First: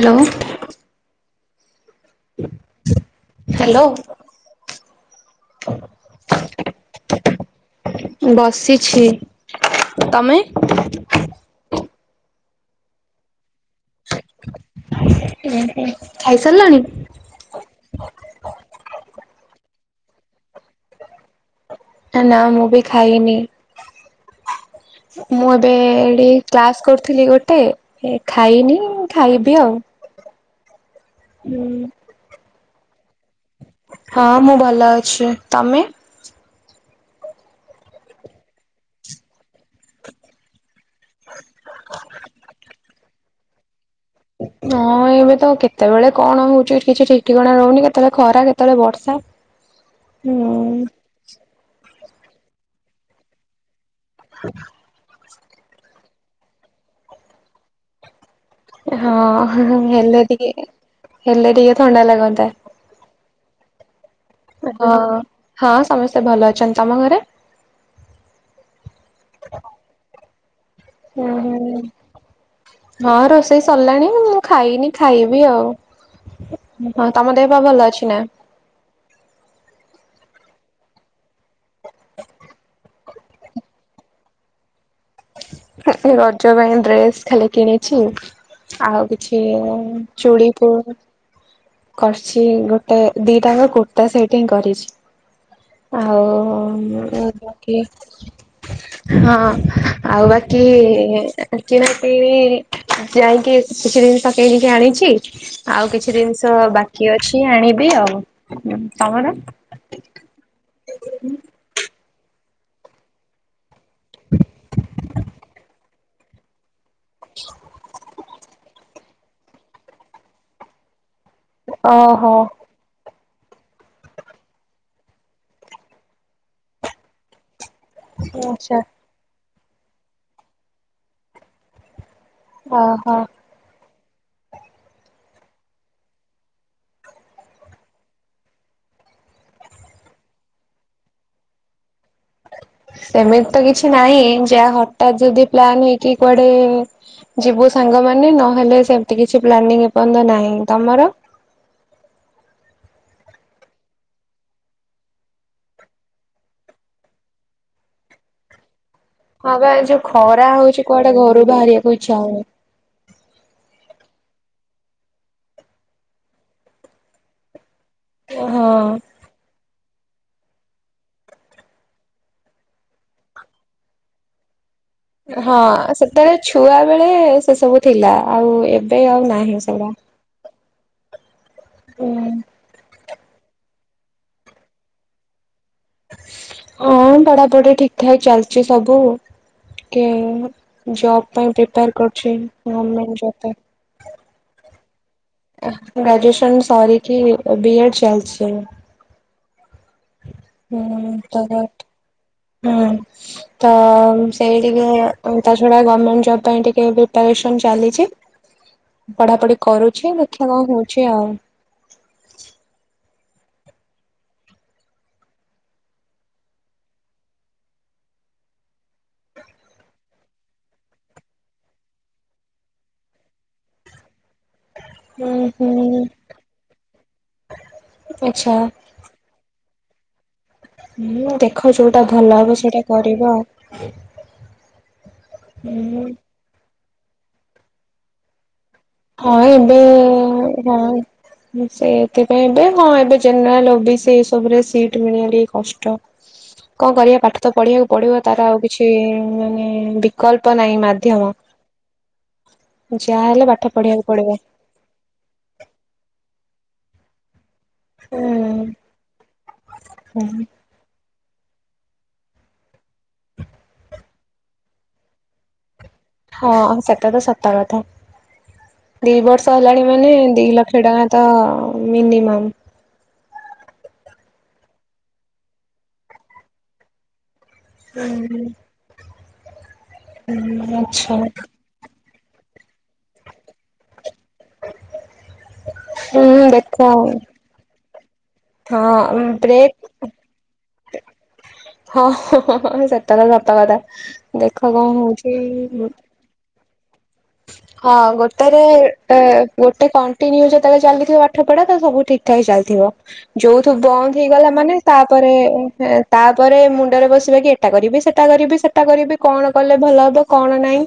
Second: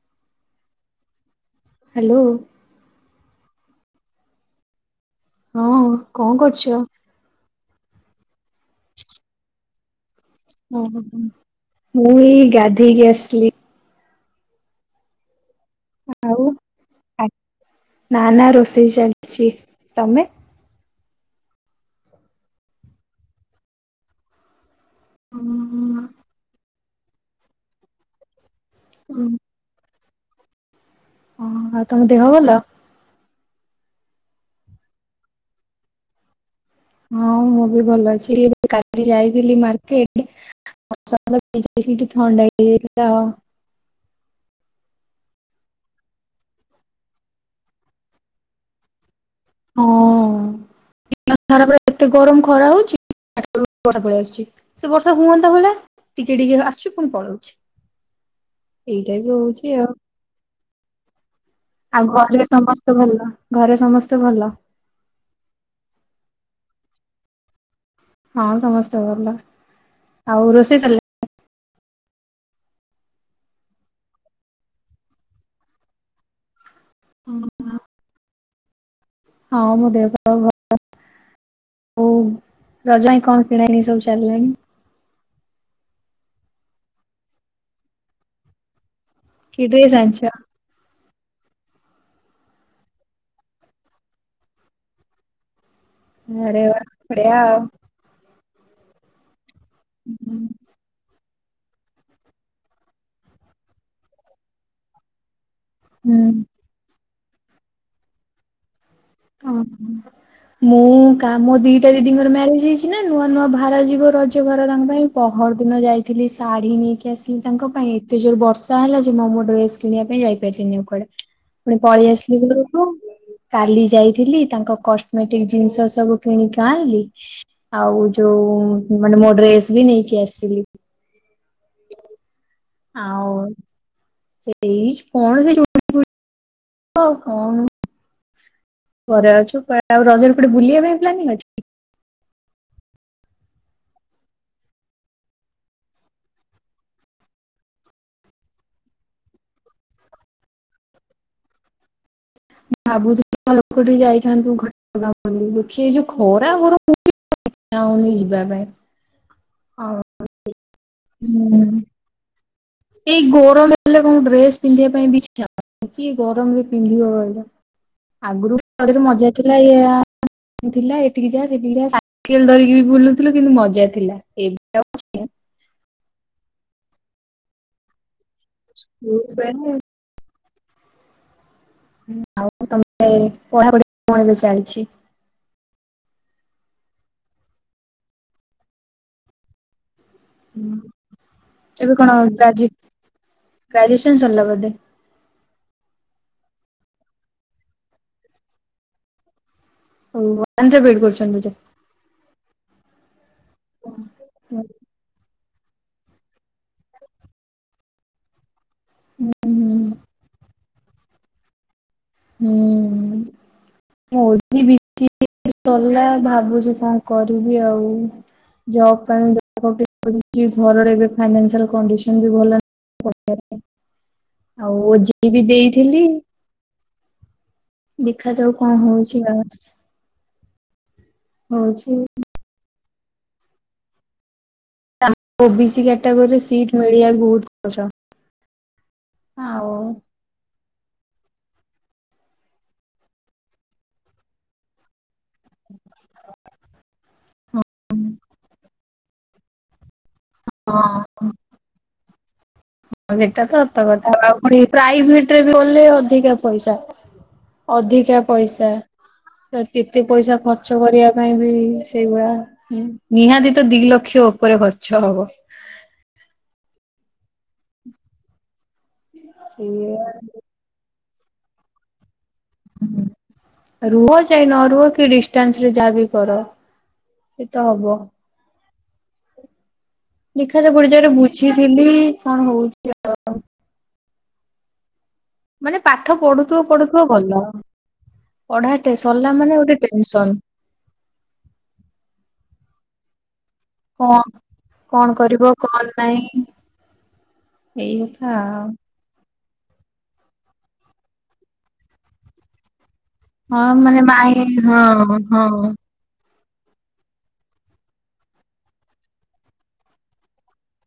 Hello hello hello ହଁ କଣ କରୁଛ? ବସିଛି ତମେ? ହ ମୁଁ ବି ଗାଧେଇକି ଆସଲି ଓ ହୋ ଖାଇ ଆଉ ସାରିଲାଣି ନା ନା ରୋଷେଇ ଚାଲିଛି ତମେ ନା ମୁଁ ବି ଖାଇନି ମୁଁ ଏବେ ହଁ ଏଇଠି କ୍ଲାସ କରୁଥିଲି ଗୋଟେ ଏ ଖାଇନି ଉ ହଁ ଖାଇବି ଆଉ ଓହ ଆଉ ତମ ଦେହ ଭଲ ହଁ ମୁଁ ଭଲ ଅଛି ତମେ ହଁ ମୁଁ ବି ଭଲ ଅଛି କାଲି ଯାଇଥିଲି ମାର୍କେଟ [unintelligible] ଥଣ୍ଡାହେଇ ଯାଇଥିଲା ହଁ ଏବେ ତ କେତେବେଳେ କଣ ହଉଛି କିଛି ଠିକ୍ ଠିକଣା ରହୁନି କେତେବେଳେ ଖରା କେତେବେଳେ ବର୍ଷା ହଁ ହୁଁ ଦିନ ସାରା ପୁରା ଏତେ ଗରମ ଖରା ହଉଛି ପ ଆସୁଛି ସେତେ ବର୍ଷ ହୁଅନ୍ତା ହେଲା ଟିକେ ଟିକେ ଆସୁଛି ପୁଣି ପଳଉଛି ଏ ଏଇ ହଁ ଟାଇପ ର ହଉଛି ଆଉ ହେଲେ ଟିକେ ହେଲେ ଟିକେ ଥଣ୍ଡା ଲାଗନ୍ତା ତ ଭଲ ଘରେ ସମସ୍ତେ ଭଲ ହ ହଁ ସମସ୍ତେ ଭଲ ଅଛନ୍ତି ତମ ଘରେ ହଁ ସମସ୍ତେ ଭଲ ଆଉ ରୋଷେଇ ସିଲ ହୁଁ ହୁଁ ହଁ ରୋଷେଇ ସରିଲାଣି-ଇ-ଇ-ଇ ମୁଁ ଖାଇନି ଖାଇବି ଆଉ। ହଁ ତମ ଦେହ ପା ଭଲ ଅଛି ନା? ହଁ ମୋ ଦେହ ପା ଭଲ। ଓଉ ରଜ ଆଇ କଣ କିଣା କିଣିି ସବୁ ଚାଲାଣି? ଏ ଏ ରଜ ପାଇଁ ଡ୍ରେସ ଖାଲି କିଣିଛି ଆଉ କି ଡ୍ରେସ୍ କିଛି-ଇ-ଇ-ଇ ଆଣିଛ? ଚୁଡି ପୁ କରିଛି-ଇ-ଇ ଗୋଟେ ଦିଟାଙ୍କ କୁର୍ତ୍ତା ସେଟ୍ ହିଁ କରିଛି। ଆରେ ବାଃ ଆଉ ବଢିଆ ଆଉ। ବାକି ହଁ ଆଉ ବାକି-ଇ-ଇ-ଇ କିଣା କିଣି-ଇ-ଇ-ଇ ଯାଇକି କିଛି ଜିନିଷ କିଣିକି ଆଣିଛି ଆଉ କିଛି ଜିନିଷ୍ ହୁଁ। ଅ ବାକି ଅଛି ଆଣିବି ଆଉ। ତମର? ହଁ ମୁଁ-ଉ-ଉ-ଉ କା ମୋ ଦିଟା ଦିଦିଙ୍କର ମ୍ୟାରେଜ ହେଇଛି ନା ନୂଆ ନୂଆ ବା ଭାର ଯିବ ରଜ ଭାର ତାଙ୍କ ପାଇଁ ପହର ଦିନ ଯାଇଥିଲି ଶାଢୀ ନେଇକି ଆସିଲି ତାଙ୍କ ପାଇଁ ଏତେ ଜୋର ବର୍ଷା ହେଲା ଯେ ମୁଁ ମୋ ଡ୍ରେସ କିଣିବା ପାଇଁ ଯାଇପାଇଲିନି ଆଉ କୁଆଡେ। ପୁଣି ପଳେଇ ଓହୋ। ଆସିଲି ଘରକୁ କାଲି ଯାଇଥିଲି ତାଙ୍କ କଷ୍ଟମେଟିକ ଜିନିଷ ସବୁ କିଣିକି ଆଣିଲି। ଆଉ ଆଚ୍ଛା ଯୋଉ-ଉ-ଉ-ଉ ମାନେ ମୋ ଡ୍ରେସ୍ ବି ନେଇକି ଆସିଲି। ଓହୋ ଆଉ-ଉ-ଉ ସେଇ କଣ ସେ ଯୋଉ [unintelligible] କଣ ଘରେ ଅଛୁ କୁଆଡେ ଆଉ ରଜରେ କୁଆଡେ ବୁଲିବା ପାଇଁ ପ୍ଲାନିଂ ଅଛି? ସେମିତି ତ କିଛି ନାହିଁ ଯାହା ହଠାତ ଯଦି ପ୍ଲାନ୍ ହେଇକି କୁଆଡେ-ଏ-ଏ ଯିବୁ ସାଙ୍ଗମାନେ ନହେଲେ ସେମତି କିଛି ପ୍ଲାନିଂ ଏ ପର୍ଯ୍ୟନ୍ତ ନାହିଁ, ତମର? ଭାବୁଥିଲୁ [unintelligible] ଯାଇଥାନ୍ତୁ ଘଣ୍ଟ ଗାଁ ବୋଲି ଦେଖ ଏ ଯୋଉ ଖରା ଗରମ ହେଉଚି ଉଚ୍ଛା ହଉନି ଯିବା ପାଇଁ। ହଁ ବା ଆଉ ଯୋଉ ଖରା ହଉଛି କୁଆଡେ ଘରୁ ହୁଁ ବାହାରିଆକୁ ଇଚ୍ଛା ହଉନି। ଏଇ ଗରମ ହେଲେ କଣ ଡ୍ରେସ ପିନ୍ଧିବା ପାଇଁ ବି ଇଚ୍ଛା ହେବନି କି ଗରମରେ ପିନ୍ଧିବ କହିଲ। ଆଗରୁ [unintelligible] ହଁ ମଜା ଥିଲା ଇଆ ଥିଲା ଏଠିକି ଯା ସେଠିକି ଯା ସାଇକେଲ ଧରିକି ବି ବୁଲୁଥିଲୁ କିନ୍ତୁ ମଜା ଥିଲା ଏବେ ଆଉ ହଁ ସେତେବେଳେ ଛୁଆ ବେଳେ ସେ ସବୁ ଥିଲା ଆଉ ଏବେ ସ୍କୁଲ ଆଉ ନାହିଁ ବେଳେ ସେଗୁଡା। ହୁଁ ଆଉ ତମେ ପଢାପଢି କଣ ଏବେ ଚାଲିଛି? ହଁ ପଢାପଢି ଠିକ ଠାକ ଚାଲିଛି ସବୁ ଟିକେ-ଏ-ଏ ଜବ୍ ପାଇଁ ପ୍ରିପାର କରୁଛି ଗମେଣ୍ଟ ଜବ୍ ପାଇଁ। ଗ୍ରାଜୁଏସନ୍ ସରିଲା ବୋଧେ? ଆ ଗ୍ରାଜୁଏଶନ୍ ସରିକି-ଇ ବି ଏଡ଼ ଚାଲଛି ଏବେ। ଓଉ ହୁଁ ତ [unintelligible] କରୁଛନ୍ତି [unintelligible] ହୁଁ ତ-ଅ-ଅ-ଅ ସେଇଡିିକ ଉ ତା ଛଡା ଗଭର୍ଣ୍ଣମେଣ୍ଟ ଜବ ପାଇଁ ଟିକେ ପ୍ରିପାରେସନ ଚାଲିଛି। ପଢା ପଢି କରୁଛି ଦେଖିବା କଣ ହଉଛି ଆଉ। ହୁଁ-ଉ-ଉ-ଉ [unintelligible] [unintelligible] ସଲା ଭାବୁଛି କଣ କରିବି ଆଉ। ଜବ୍ ପାଇଁ [unintelligible] ଘରର ଏବେ ଫାଇନାନସୀଆଲ କଣ୍ଡିସନ ବି ଭଲ ନା [unintelligible] ଆଉ ଓ ଜି ହୁଁ ବି ହୁଁ ଦେଇଥିଲି। ଦେଖାଯାଉ ଆଚ୍ଛା କଣ ହଉଛି ବାସ୍। ହୁଁ-ଉ-ଉ ଦେଖ ହଉଛି ଯୋଉଟା ଭଲ ହବ ସେଇଟା କରିବ। [unintelligible] ଓ ବି ସି ହୁଁ କ୍ୟାଟାଗୋରିରେ ସିଟ୍ ମିଳିବା ବହୁତ ଖଚ। ହଁ ଏବେ-ଏ-ଏ-ଏ ହଁ। ମୁଁ ସେଇଥିପାଇଁ ଏବେ ହଁ ଏବେ ଜେନେରାଲ୍ ଓବିସି ଏ ସବୁରେ ସିଟ୍ ମିଳିବା ଟିକେ କଷ୍ଟ। କଣ କରିବା ପାଠ ତ ପଢିବାକୁ ପଡିବ, ତାର ଆଉ କିଛି ମାନେ ବି କଳ୍ପ ନାହିଁ ମାଧ୍ୟମ, ହଁ ଯାହା ସେଟା ହେଲେ ପାଠ ସତ ତ ପଢିବାକୁ କଥା ପଡିବ। ଆଉ ପୁଣି ପ୍ରାଇଭେଟ୍ ରେ ବି କଲେ ଅଧିକା ପଇସା। ଅଧିକା ପଇସା, ତ କେତେ ପଇସା ହୁଁ ଖର୍ ର୍ଚ କରିବା ପାଇଁ ବି ସେଇଗରା ନିହାତି ତ ଦି ଲକ୍ଷ ଉପରେ ଖର୍ଚ୍ଚ ହବ। ହଁ ସେଟା ତ ସତ କଥା, ଦି ବର୍ଷ ହେଲାଣି ସେଇଆ ମାନେ ଦି ଲ କ୍ଷ ଟଙ୍କା ତ ମିନିମମ୍। ରୁହ ଯାଇ ନ ରୁହ କି ଡିଷ୍ଟାନ୍ସ ରେ ଯାହା ବିି କର ସେଇତ ହବ। ହୁଁ ଦେଖା ଯାଉ ଗୋଟେ ଜାଗରେ ଆଚ୍ଛା। ବୁଝିଥିଲି କଣ ହଉଛି ଆ,। ମାନେ ପାଠ ହୁଁ ପଢୁଥିବ ଦେଖ ପଢୁଥିବ ଭଲ। ପଢା ଟେ ହଁ ସରିଲା ମାନେ ବ୍ରେକ୍ ଗୋଟେ ଟେନସନ୍। ହଁ, ହଁ, ହଁ, ହଁ ସେଟା ତ ସତ କଥା। କଣ ଦେଖ କଣ ହଉଛି କରିବ କଣ [inaudible] ନାହିଁ ଏଇ ହଁ କଥା ଗୋଟେ ରେ ଆଉ ଏ ଗୋଟେ କଣ୍ଟିନ୍ୟୁ ଯେତେବେଳେ ଚାଲିଥିବ ପାଠ ପଢା ତ ସବୁ ଠିକ୍ ଠାକ୍ ଚାଲିଥିବ। ହଁ ଯୋଉଠୁ ମାନେ ବନ୍ଦ ମାଇଁ ହେଇଗଲା ମାନେ ହଁ ତାପରେ ହଁ ହେ ତାପରେ ମୁଣ୍ଡରେ ବସିବା କି ଏଟା କରିବି ସେଟା କରିବି ସେଟା କରିବି କଣ କଲେ ଭଲ ହବ କଣ ନାହିଁ।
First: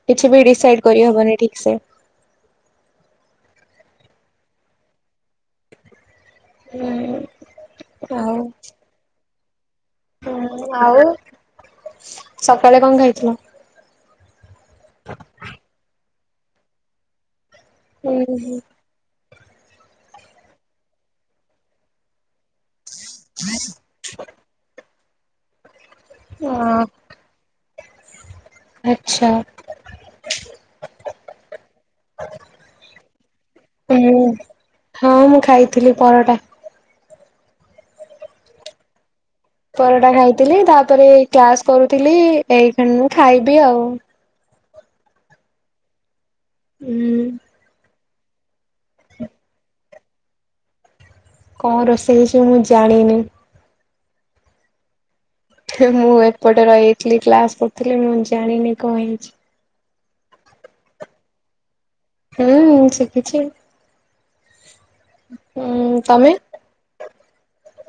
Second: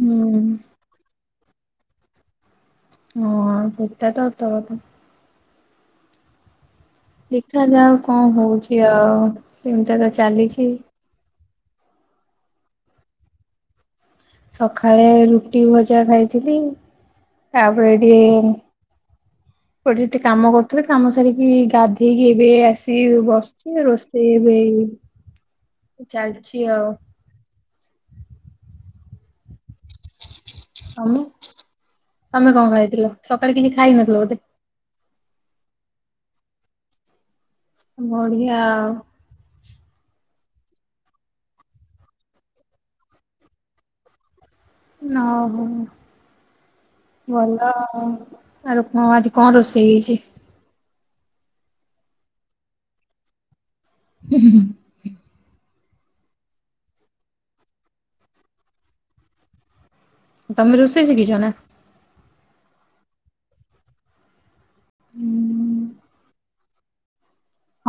ହୁଁ କିଛି ବି ଡିସାଇଡ୍ କରିହବନି ଠିକ ସେ। ହଁ ସେଟା ତ [unintelligible] ହୁଁ। ଦେଖାଯାଉ କଣ ହଉଛି ଆଉ। ସିମତିଆ ତ ଚାଲିଛି। ଆଉ ସକାଳେ କଣ ଖାଇଥିଲ? ସଖାଳେ ରୁଟି ଭଜା ଖାଇଥିଲି। ତାପରେ ହୁଁ ଟିକେ ହୁଁ ଗୋଟେ ଯେତେ କାମ କରୁଥିଲେ କାମ ସାରିକି ଗାଧେଇକି ଏବେ ଆସ ସି ବସଛି, ରୋଷେଇ ହେଇନି। ଅଁ, ଆଚ୍ଛା। ତୋମେ ତୋମେ କଣ ଖାଇଥିଲ? ସକାଳେ କିଛି ଖାଇନଥିଲ ହୁଁ। ବୋଧେ? ହଁ ମୁଁ ଖାଇଥିଲି ପରଟା। ବଢିଆ ଆଉ। ପରଟା ଖାଇଥିଲି। ତାପରେ କ୍ଲାସ୍ କରୁଥିଲି। ଏଇଖିଣ ମୁଁ ଖାଇବି ଆଉ। ନ ହଉ ହୁଁ ଭଲ ଆରୁ କଣ ଆଜି କଣ ରୋଷେଇ ହେଇଛି? କଣ ରୋଷେଇ ହେଇଛି ମୁଁ ଜାଣିନି। ହୁଁ, ହୁଁ, ହୁଁ। ହେ ମୁଁ ଏପଟେ ରହିଥିଲି କ୍ଲାସ୍ କରୁଥିଲି ମୁଁ ଜାଣିନି କଣ ହେଇଛି। ତୋମେ ରୋଷେଇ ଶିଖିଛ ନା? ହୁଁ, ମୁଁ ଶିଖିଛି। ହୁଁ, ନା? ତୋମେ?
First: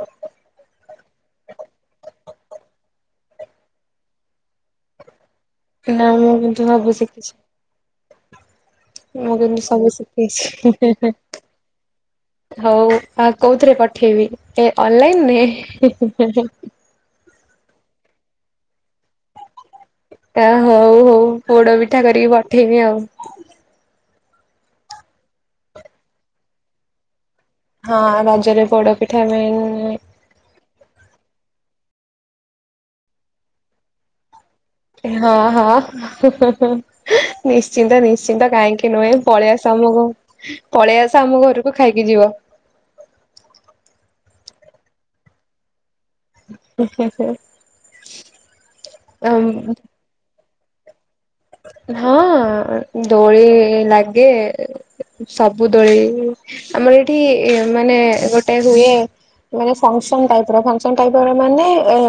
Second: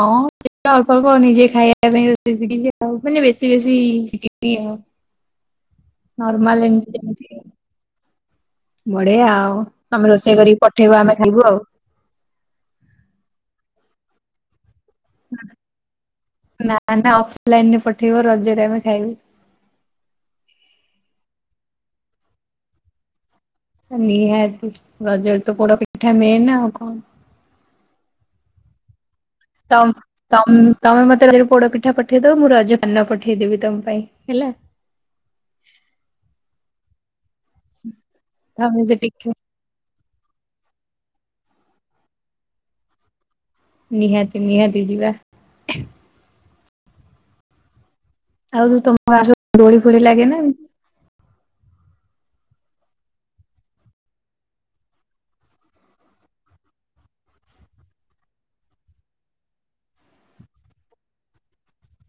ହଁ ଶି [unintelligible] ଅଳ୍ପ ଅଳ୍ପ ନିଜେ ଖାଇବା ପାଇଁ ରୋଷେଇ ଶିଖିଛି ଆଉ। ମାନେ ବେଶୀ ବେଶୀ ଶିଖିନି ଆଉ। ନା ମୁଁ କିନ୍ତୁ ନର୍ମାଲ୍ ସବୁ ଏମତି ଶିଖିଛି ଏମତି। ବଢ଼ିଆ ମୁଁ କିନ୍ତୁ ଆଉ ସବୁ ତୋମେ ରୋଷେଇ କରିକି ପଠେଇବ ଶିଖିଛି। ଆମେ ଖାଇବୁ ଆଉ। ହଉ ଆ, କୋଉଥିରେ ପଠେଇବି ଏ ଅନଲାଇନ୍ ରେ? ନା ନା ଅଫଲାଇନ୍ ରେ ପଠେଇବ ରଜରେ ଆମେ ଖାଇବୁ। ତା ହଉ ହଉ ପୋଡପିଠା କରିକି ପଠେଇବି ଆଉ। ନିହାତି ରଜରେ ତ ପୋଡ଼ ପିଠା ମେନ୍ ଆଉ କଣ। ହଁ ରଜରେ ପୋଡ଼ ପିଠା ମେନ୍। ତମ୍। ତମ୍ ତମେ ମତେ ରଜରେ ପୋଡ଼ ପିଠା ପଠେଇଦବ ମୁଁ ରଜ ପାନ ପଠେଇଦେବି ତମ ପାଇଁ ହେଲା।। ହଁ ହଁ ହଁ ହଁହଁ ନିଶ୍ଚିନ୍ତ ନିଶ୍ଚିନ୍ତ ତମେ କାହିଁକି ସେଠି ନୁହେଁ ଖା ପଳେଇ ଆସ ତମକୁ ପଳେଇ ଆସ ଆମ ଘରକୁ ଖାଇକି ଯିବ। ନିହାତି ନିହାତି ଯିବା। ହୁ ହୁଁ ହୁଁ। ଆଉ ଯୋଉ ତମ ଗାଁ ରେ ସବୁ ଦୋଳି ଫୋଳି ଲାଗେ ନା ଏମ୍ ହଁ ଦୋଳି ଲାଗେ। ସବୁ ଦଳେ ଆମର ଏଠି ମାନେ ଗୋଟେ ହୁଏ। ମାନେ ଫଂକ୍ସନ୍ ଟାଇପର ଫଂକ୍ସନ୍ ଟାଇପର ମାନେ ଏ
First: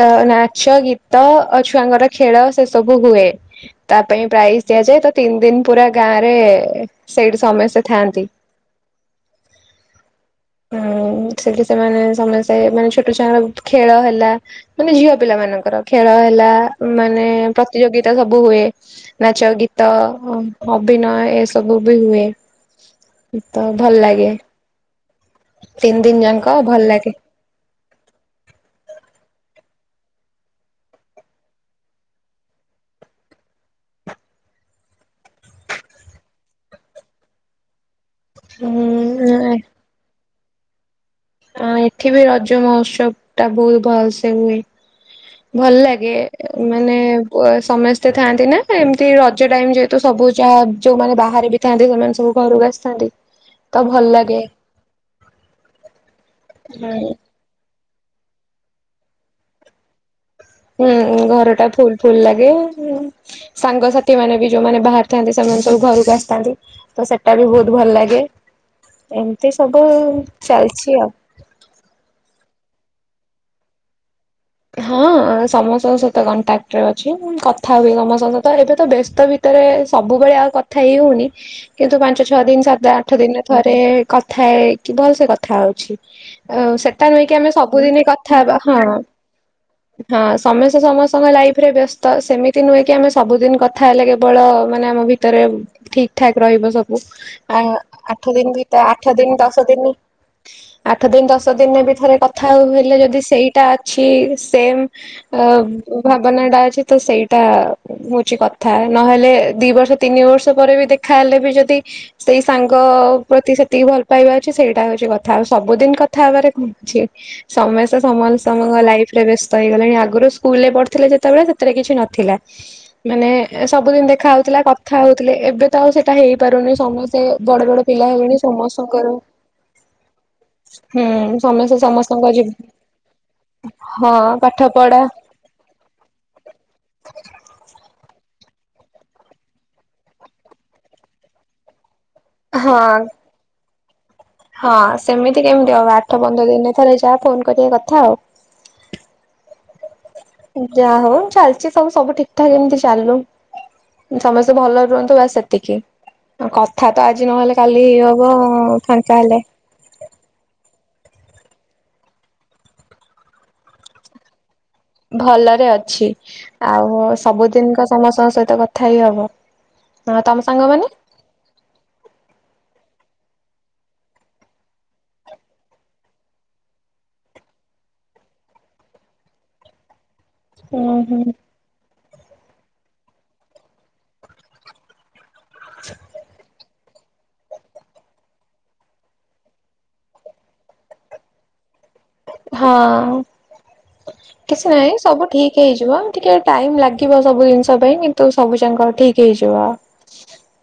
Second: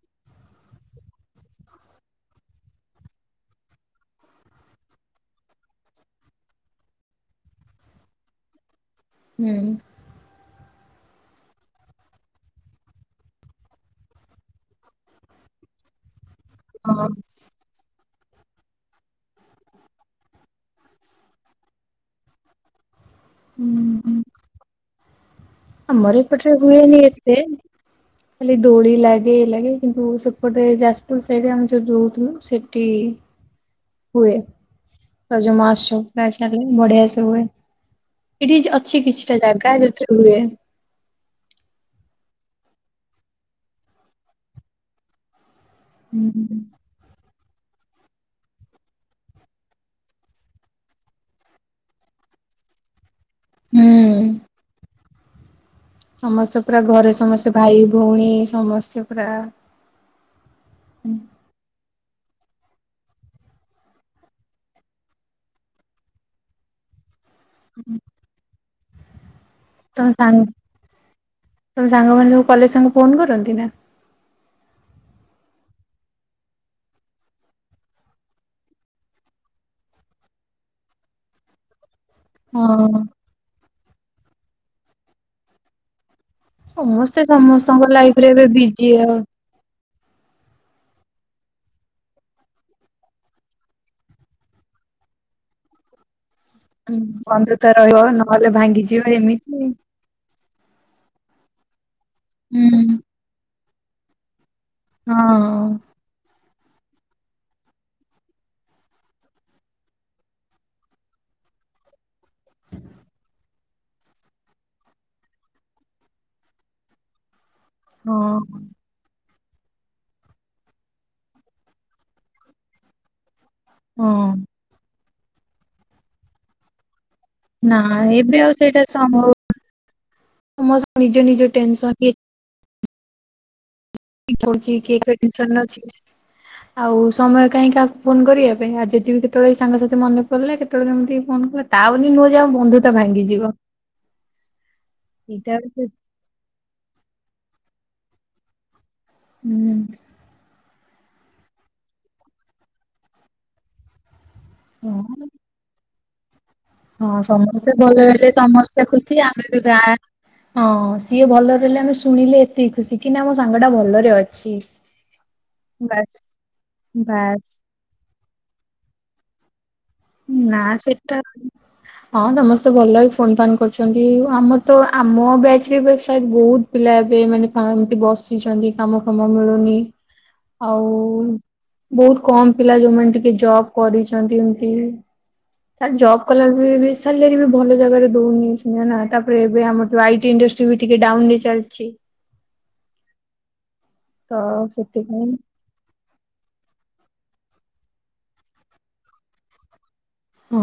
ଅ ନାଚ ଗୀତ ଅ ଛୁଆଙ୍କର ଖେଳ ସେ ସବୁ ହୁଏ। ତା ପାଇଁ ପ୍ରାଇଜ ଦିଆଯାଏ ତ ତିନି ଦିନ ପୁରା ଗାଁରେ ସେଇଠି ସମସ୍ତେ ଥାଆନ୍ତି। ହୁଁ। ହୁଁ ସେଠି ସେମାନେ ସମସ୍ତେ ମାନେ ଛୋଟ ଛୁଆଙ୍କ ଖେଳ ହେଲା। ମାନେ ଝିଅ ପିଲା ମାନଙ୍କର ଖେଳ ହେଲା ହୁଁ ହଁ ମାନେ ହୁଁ। ପ୍ରତିଯୋଗିତା ସବୁ ହୁଏ। ନାଚ ଗୀତ ଅ -ଅଭିନୟ ଏସବୁ ବି ହୁଏ। ତ ଭଲ ହୁଁ। ଲାଗେ। ତିନି ଆମର ଦିନ ଏପଟରେ ଯାକ ଭଲ ହୁଏନି ଲାଗେ। ଏତେ। ଖାଲି ଦୋଳି ଲାଗେ ଇଏ ଲାଗେ କିନ୍ତୁ ସେପଟେ ଯାଜପୁର ସାଇଡରେ ଆମେ ଯୋଉଠି ରହୁଥିଲୁ ସେଠି ହୁଏ ରଜ ମହୋତ୍ସବ [unintelligible] ବଢ଼ିଆ ସେ ହୁଏ। ଏଠି ଅଛି ହୁଁ କିଛିଟା ଜାଗା ଯୋଉଥିରେ ହୁଏ। ଆଁ ଏଠି ବି ରଜ ମହୋତ୍ସବ ଟା ବୋହୁତ ଭଲ ସେ ହୁଏ। ଭଲ ଲାଗେ ଏ ମାନେ ଓଏ ସମସ୍ତେ ଥାଆନ୍ତି ନା ଏମିତି ରଜ ଟାଇମ ଯେହେତୁ ସବୁ ଯାହା ଯୋଉମାନେ ବାହାରେ ବି ଥାନ୍ତି ସେମାନେ ସବୁ ଘରକୁ ଆସିଥାନ୍ତି ତ ଭଲ ହୁଁ ଲାଗେ। ସମସ୍ତେ ପୁରା ହୁଁ ଘରେ ସମସ୍ତେ ଭାଇ ଭଉଣୀ ସମସ୍ତେ ପୁରା ହୁଁ ଘରଟା ଫୁଲ। ଫୁଲ ଲାଗେ ସାଙ୍ଗସାଥି ମାନେ ବି ଯୋଉମାନେ ବାହାରେ ଥାନ୍ତି ସେମାନେ ସବୁ ଘରକୁ ଆସିଥାନ୍ତି। ତ ସେଟା ବି ବୋହୁତ ଭଲ ଲାଗେ ଏମିତି ସବୁ ତମ ସାଙ୍ଗ ଚାଲିଛି ଆଉ। ତମ ସାଙ୍ଗମାନେ ସବୁ କଲେଜ ସାଙ୍ଗେ ଫୋନ କରନ୍ତି ନା? ହଁ ସମସ୍ତଙ୍କ ସହିତ କଣ୍ଟାକ୍ଟରେ ଅଛି କଥା ହୁଏ ସମସ୍ତଙ୍କ ସହିତ ଏବେ ତ ବ୍ୟସ୍ତ ଭି ତରେ ସବୁବେଳେ ଆଉ କଥା ହେଇ ହଉନି କିନ୍ତୁ ପା ଞ୍ଚ ଛଅ ଦିନ ସାତ ହଁ ଆଠ ଦିନ ଥରେ କଥା ହେଇକି ଭଲସେ କଥା ହଉଛି। ଆଉ ସେଟା ସମସ୍ତେ ନୁହେଁ କି ଆମେ ସମସ୍ତଙ୍କ ସବୁଦିନ ଲାଇଫରେ କଥା ଏବେ ହବା ହଁ। ବିଜି ଆଉ। ହଁ ସମସ୍ତେ ସମସ୍ତଙ୍କ ଲାଇଫରେ ବ୍ୟସ୍ତ ସେମିତି ନୁହେଁ କି ଆମେ ସବୁଦିନ କଥା ହେଲେ କେ ବଳ ମାନେ ଆମ ଭିତରେ ଠିକ୍ ଠାକ ରହିବ ସବୁ ଆ ବନ୍ଧୁତା ରହିବ ଆଠ ନହେଲେ ଦିନ ଭିତ ଭାଙ୍ଗିଯିବ ଆଠ ଦିନି ଏମିତି ଦଶ ଦିନି ଆଠ ଦିନ ଦଶ ଦିନରେ ବି ଥରେ କଥା ହୁଁ [unintelligible] ହେଲେ ଯଦି ସେଇଟା ଅଛି ସେମ ଅ ହଁ। ଭାବନାଟା ଅଛି ତ ସେଇଟା ହଉଛି କଥା ନହେଲେ ଦି ବର୍ଷ ତିନି ବର୍ଷ ପରେ ବି ଦେଖା ହେଲେ ବି ଯଦି ସେଇ ସାଙ୍ଗ ପ୍ରତି ସେତିକି ଭଲ ପାଇବା ଅଛି ସେଇଟା ହଉଛି କଥା ଆଉ ସବୁଦିନ କଥା ହେବାରେ କଣ ଅଛି ସମସ୍ତେ ସମାନ ହଁ ସମ ଫ୍ ରେ ବ୍ୟସ୍ତ ହେଇଗଲେଣି ଆଗରୁ ସ୍କୁଲରେ ପଢ଼ୁଥିଲେ ଯେତେବେଳେ ସେତେବେଳେ କିଛି ନଥିଲା ମାନେ ସବୁଦିନ ହଁ ଦେଖା ହଉଥିଲା କଥା ହଉଥିଲେ ଏବେ ତ ଆଉ ସେଇଟା ହେଇପାରୁନି ସମସ୍ତେ ସେ ବଡ ନା ବଡ ପିଲା ଏବେ ହେଇଗଲେଣି ଆଉ ସେଇଟା ସମସ୍ତଙ୍କର ହୁଁ ସମ୍ଭବ ସମସ୍ତ ନିଜ ନିଜ ସମସ୍ତେ ଟେନସନ କିଏ ସମସ୍ତଙ୍କ ଜି ହଁ କିଏ ପାଠ କହୁଛି କିଏ ପଢା ପ୍ରେଡିକ୍ସନରେ ଅଛି। ଆଉ ସମୟ କାହିଁ କାହାକୁ ଫୋନ କରିବା ପାଇଁ ଆଉ ଯଦି ବି କେତେବେଳେ ସାଙ୍ଗସାଥି ମନେ ପଡିଲେ କେତେବେଳେ କେମିତି ଫୋନ କର ତା ବୋଲି ନୁହ ଯେ ଆମ ହଁ ବନ୍ଧୁତା ଭାଙ୍ଗିଯିବ। ହଁ ସେମିତି ଏଇଟା କେମିତି ହଉଛି ହବ ଆଠ ପନ୍ଦର ଦିନରେ ଥରେ ଯା ଫୋନ କରିବା କଥା ଆଉ ହୁଁ। ଯା ହଉ ଚାଲିଛି ସବୁ ସବୁ ଠିକ୍ ଠାକ୍ ଏମିତି ଚାଲୁ। ସମସ୍ତେ ଭଲରେ ରୁହନ୍ତୁ ହଁ ବାସ ସେତିକି ଆ କପ୍ କଥା ତ ହଁ ଆଜି ନହେଲେ ସମସ୍ତେ କାଲି ହେଇ ହେବ ଫାଙ୍କା ହେଲେ। ନା ହଁ ସିଏ ଭଲ ରହିଲେ ଆମେ ଶୁଣିଲେ ଏତିକି ଖୁସି କି ନା ଆମ ସାଙ୍ଗ ଟା ଭଲରେ ଅଛି। ଭଲରେ ଅଛି ବାସ୍ ଆଉ ବାସ୍ ସବୁଦିନ କଣ ସମସ୍ତଙ୍କ ସହିତ କଥା ହେଇ ହବ? ହଁ ତମ ନାଁ ସାଙ୍ଗମାନେ? ସେଟା ହଁ ସମସ୍ତେ ଭଲ ଏଇ ଫୋନ ଫାନ୍ କରୁଛନ୍ତି ଆମର ତ ଆମ ବ୍ୟାଚରେ [unintelligible] ବହୁତ ପିଲା ଏବେ ମାନେ ଫାଂ ଏମତି ବସିଛନ୍ତି କାମ ଫାମ ମିଳୁନି। ଆଉ ହୁଁ ହୁଁ। ବହୁତ କମ ପିଲା ଯୋଉମାନେ ଟିକେ ଜବ କରିଛନ୍ତି ଏମତି ତାର ଜବ୍ କଲା ସାଲାରୀ ବି ଭଲ ଜାଗାରେ ଦଉନି ତାପରେ ଏବେ ଆମର ଆଇଟି ଇଣ୍ଡଷ୍ଟ୍ରି ବି ଟିକେ ଡାଉନ ରେ ଚାଲିଚି। ହଁ ତ କିଛି ନାହିଁ ସେଥିପାଇଁ ସବୁ ଠିକ୍ ହେଇଯିବ ଟିକେ ଟାଇମ ଲାଗିବ ସବୁ ଜିନିଷ ପାଇଁ କିନ୍ତୁ ସବୁ ଯାକ ଠିକ ହେଇଯିବ।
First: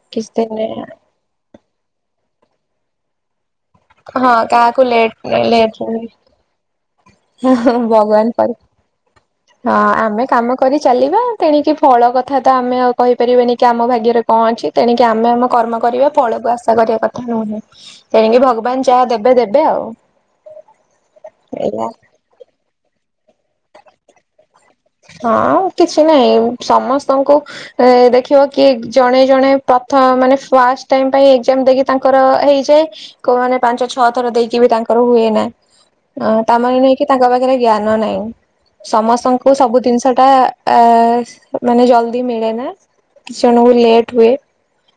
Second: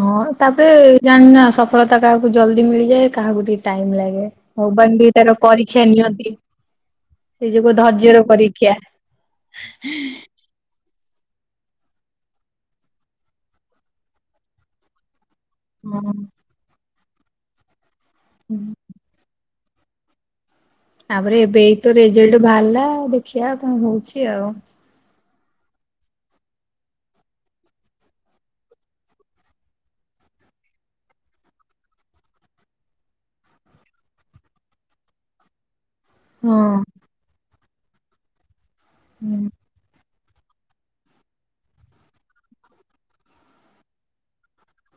ହଁ କିଛି ଦିନ ତାପରେ ଜାଣିନା ସଫଳତା କାହାକୁ ଜଲଦି ମିଳିଯାଏ କାହାକୁ ଟିକେ ଟାଇମ୍ ଲାଗେ ହଁ କାହାକୁ ଭଗବାନ୍ ବି ତାର ଲେଟ ଲେଟ ପରୀକ୍ଷା ନିଅନ୍ତି। ସେ ଯକୁ ଧୈର୍ଯ୍ୟର ଭଗବାନ କରି ପରୀକ୍ଷା। ହଁ ଆମେ କାମ କରି ଚାଲିବା ତେଣିକି ଫଳ କଥା ତ ଆମେ ଆଉ କହିପାରିବାନି କି ଆମ ଭାଗ୍ୟରେ କଣ ଅଛି ତେଣିକି ଆମେ ଆମ କର୍ମ କରିବା ହଁ ଫଳକୁ ଆଶା କରିବା କଥା ନୁହେଁ ତେଣିକି ବାନ ଜାହା ଦେବେ ଦେବେ ଆଉ ତାପରେ ଏବେ ଏଇଆ ଏଇତ ରେଜଲ୍ଟ ଭାଲା ଦେଖିବା କଣ ହଉଛି ଆଉ ହଁ କିଛି ନହିଁ ସମସ୍ତଙ୍କୁ ଏ ଦେଖିବ କି ଜଣେ ଜଣେ ପ୍ରଥମ ମାନେ ଫାଷ୍ଟ ଟାଇମ ପାଇଁ ଏକ୍ସଜାମ ଦେଇକି ତାଙ୍କର ହେଇଯାଏ। କୋଉ ମାନେ ପାଞ୍ଚ ଛଅ ଥର ଦେଇକି ବି ତାଙ୍କର ହୁଏ ନା। ହ ହଁ ତାମାନୋନେ ନୁହେଁ କି ତାଙ୍କ ପାଖରେ ଜ୍ଞାନ ନାହିଁ ସମସ୍ତଙ୍କୁ ହୁଁ ସବୁ ଜିନିଷ ଟା ମାନେ ଜଲଦି ମିଳେ ନା। କିଛି ଜଣଙ୍କୁ ଲେଟ୍ ହୁଏ।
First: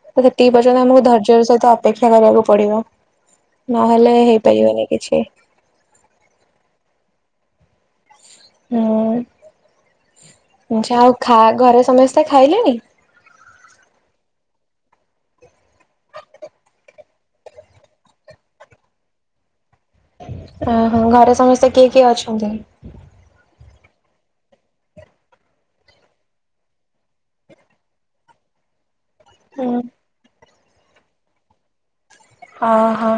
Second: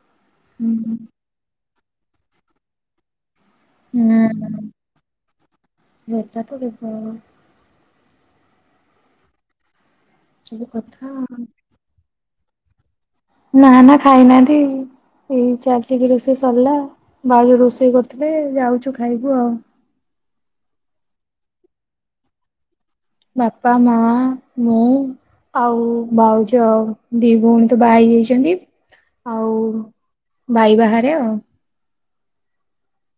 ସେତିକି ପର୍ଯ୍ୟନ୍ତ ହୁଁ ଆମକୁ ଧୈର୍ଯ୍ୟ ର ସହିତ ଅପେକ୍ଷା କରିବାକୁ ପଡିବ। ନହେଲେ ହୁଁ ହେଇପାରିବନି କିଛି। [unintelligible] ସବୁ ହଁ [unintelligible] କଥା ଆଉ ଘରେ ସମସ୍ତେ ଖାଇଲେଣି? ନା ନା ଖାଇନାହାନ୍ତି ଏଇ ଚାଲି ଟିକି ରୋଷେଇ ସରିଲା ଭାଉଜ ରୋଷେଇ କରୁଥିଲେ ଯାଉଛୁ ଖାଇବୁ ଆଉ ଓହୋ ଘରେ ସମସ୍ତେ କିଏ କିଏ ଅଛନ୍ତି? ବାପା ମାଆ ମୁଁ ଆଉ ଭାଉଜ ଦି ଭଉଣୀ ତ ବାହା ହେଇଯାଇଛନ୍ତି। ହୁଁ ଭାଇ ବାହାରେ ଆଉ ଓହୋ।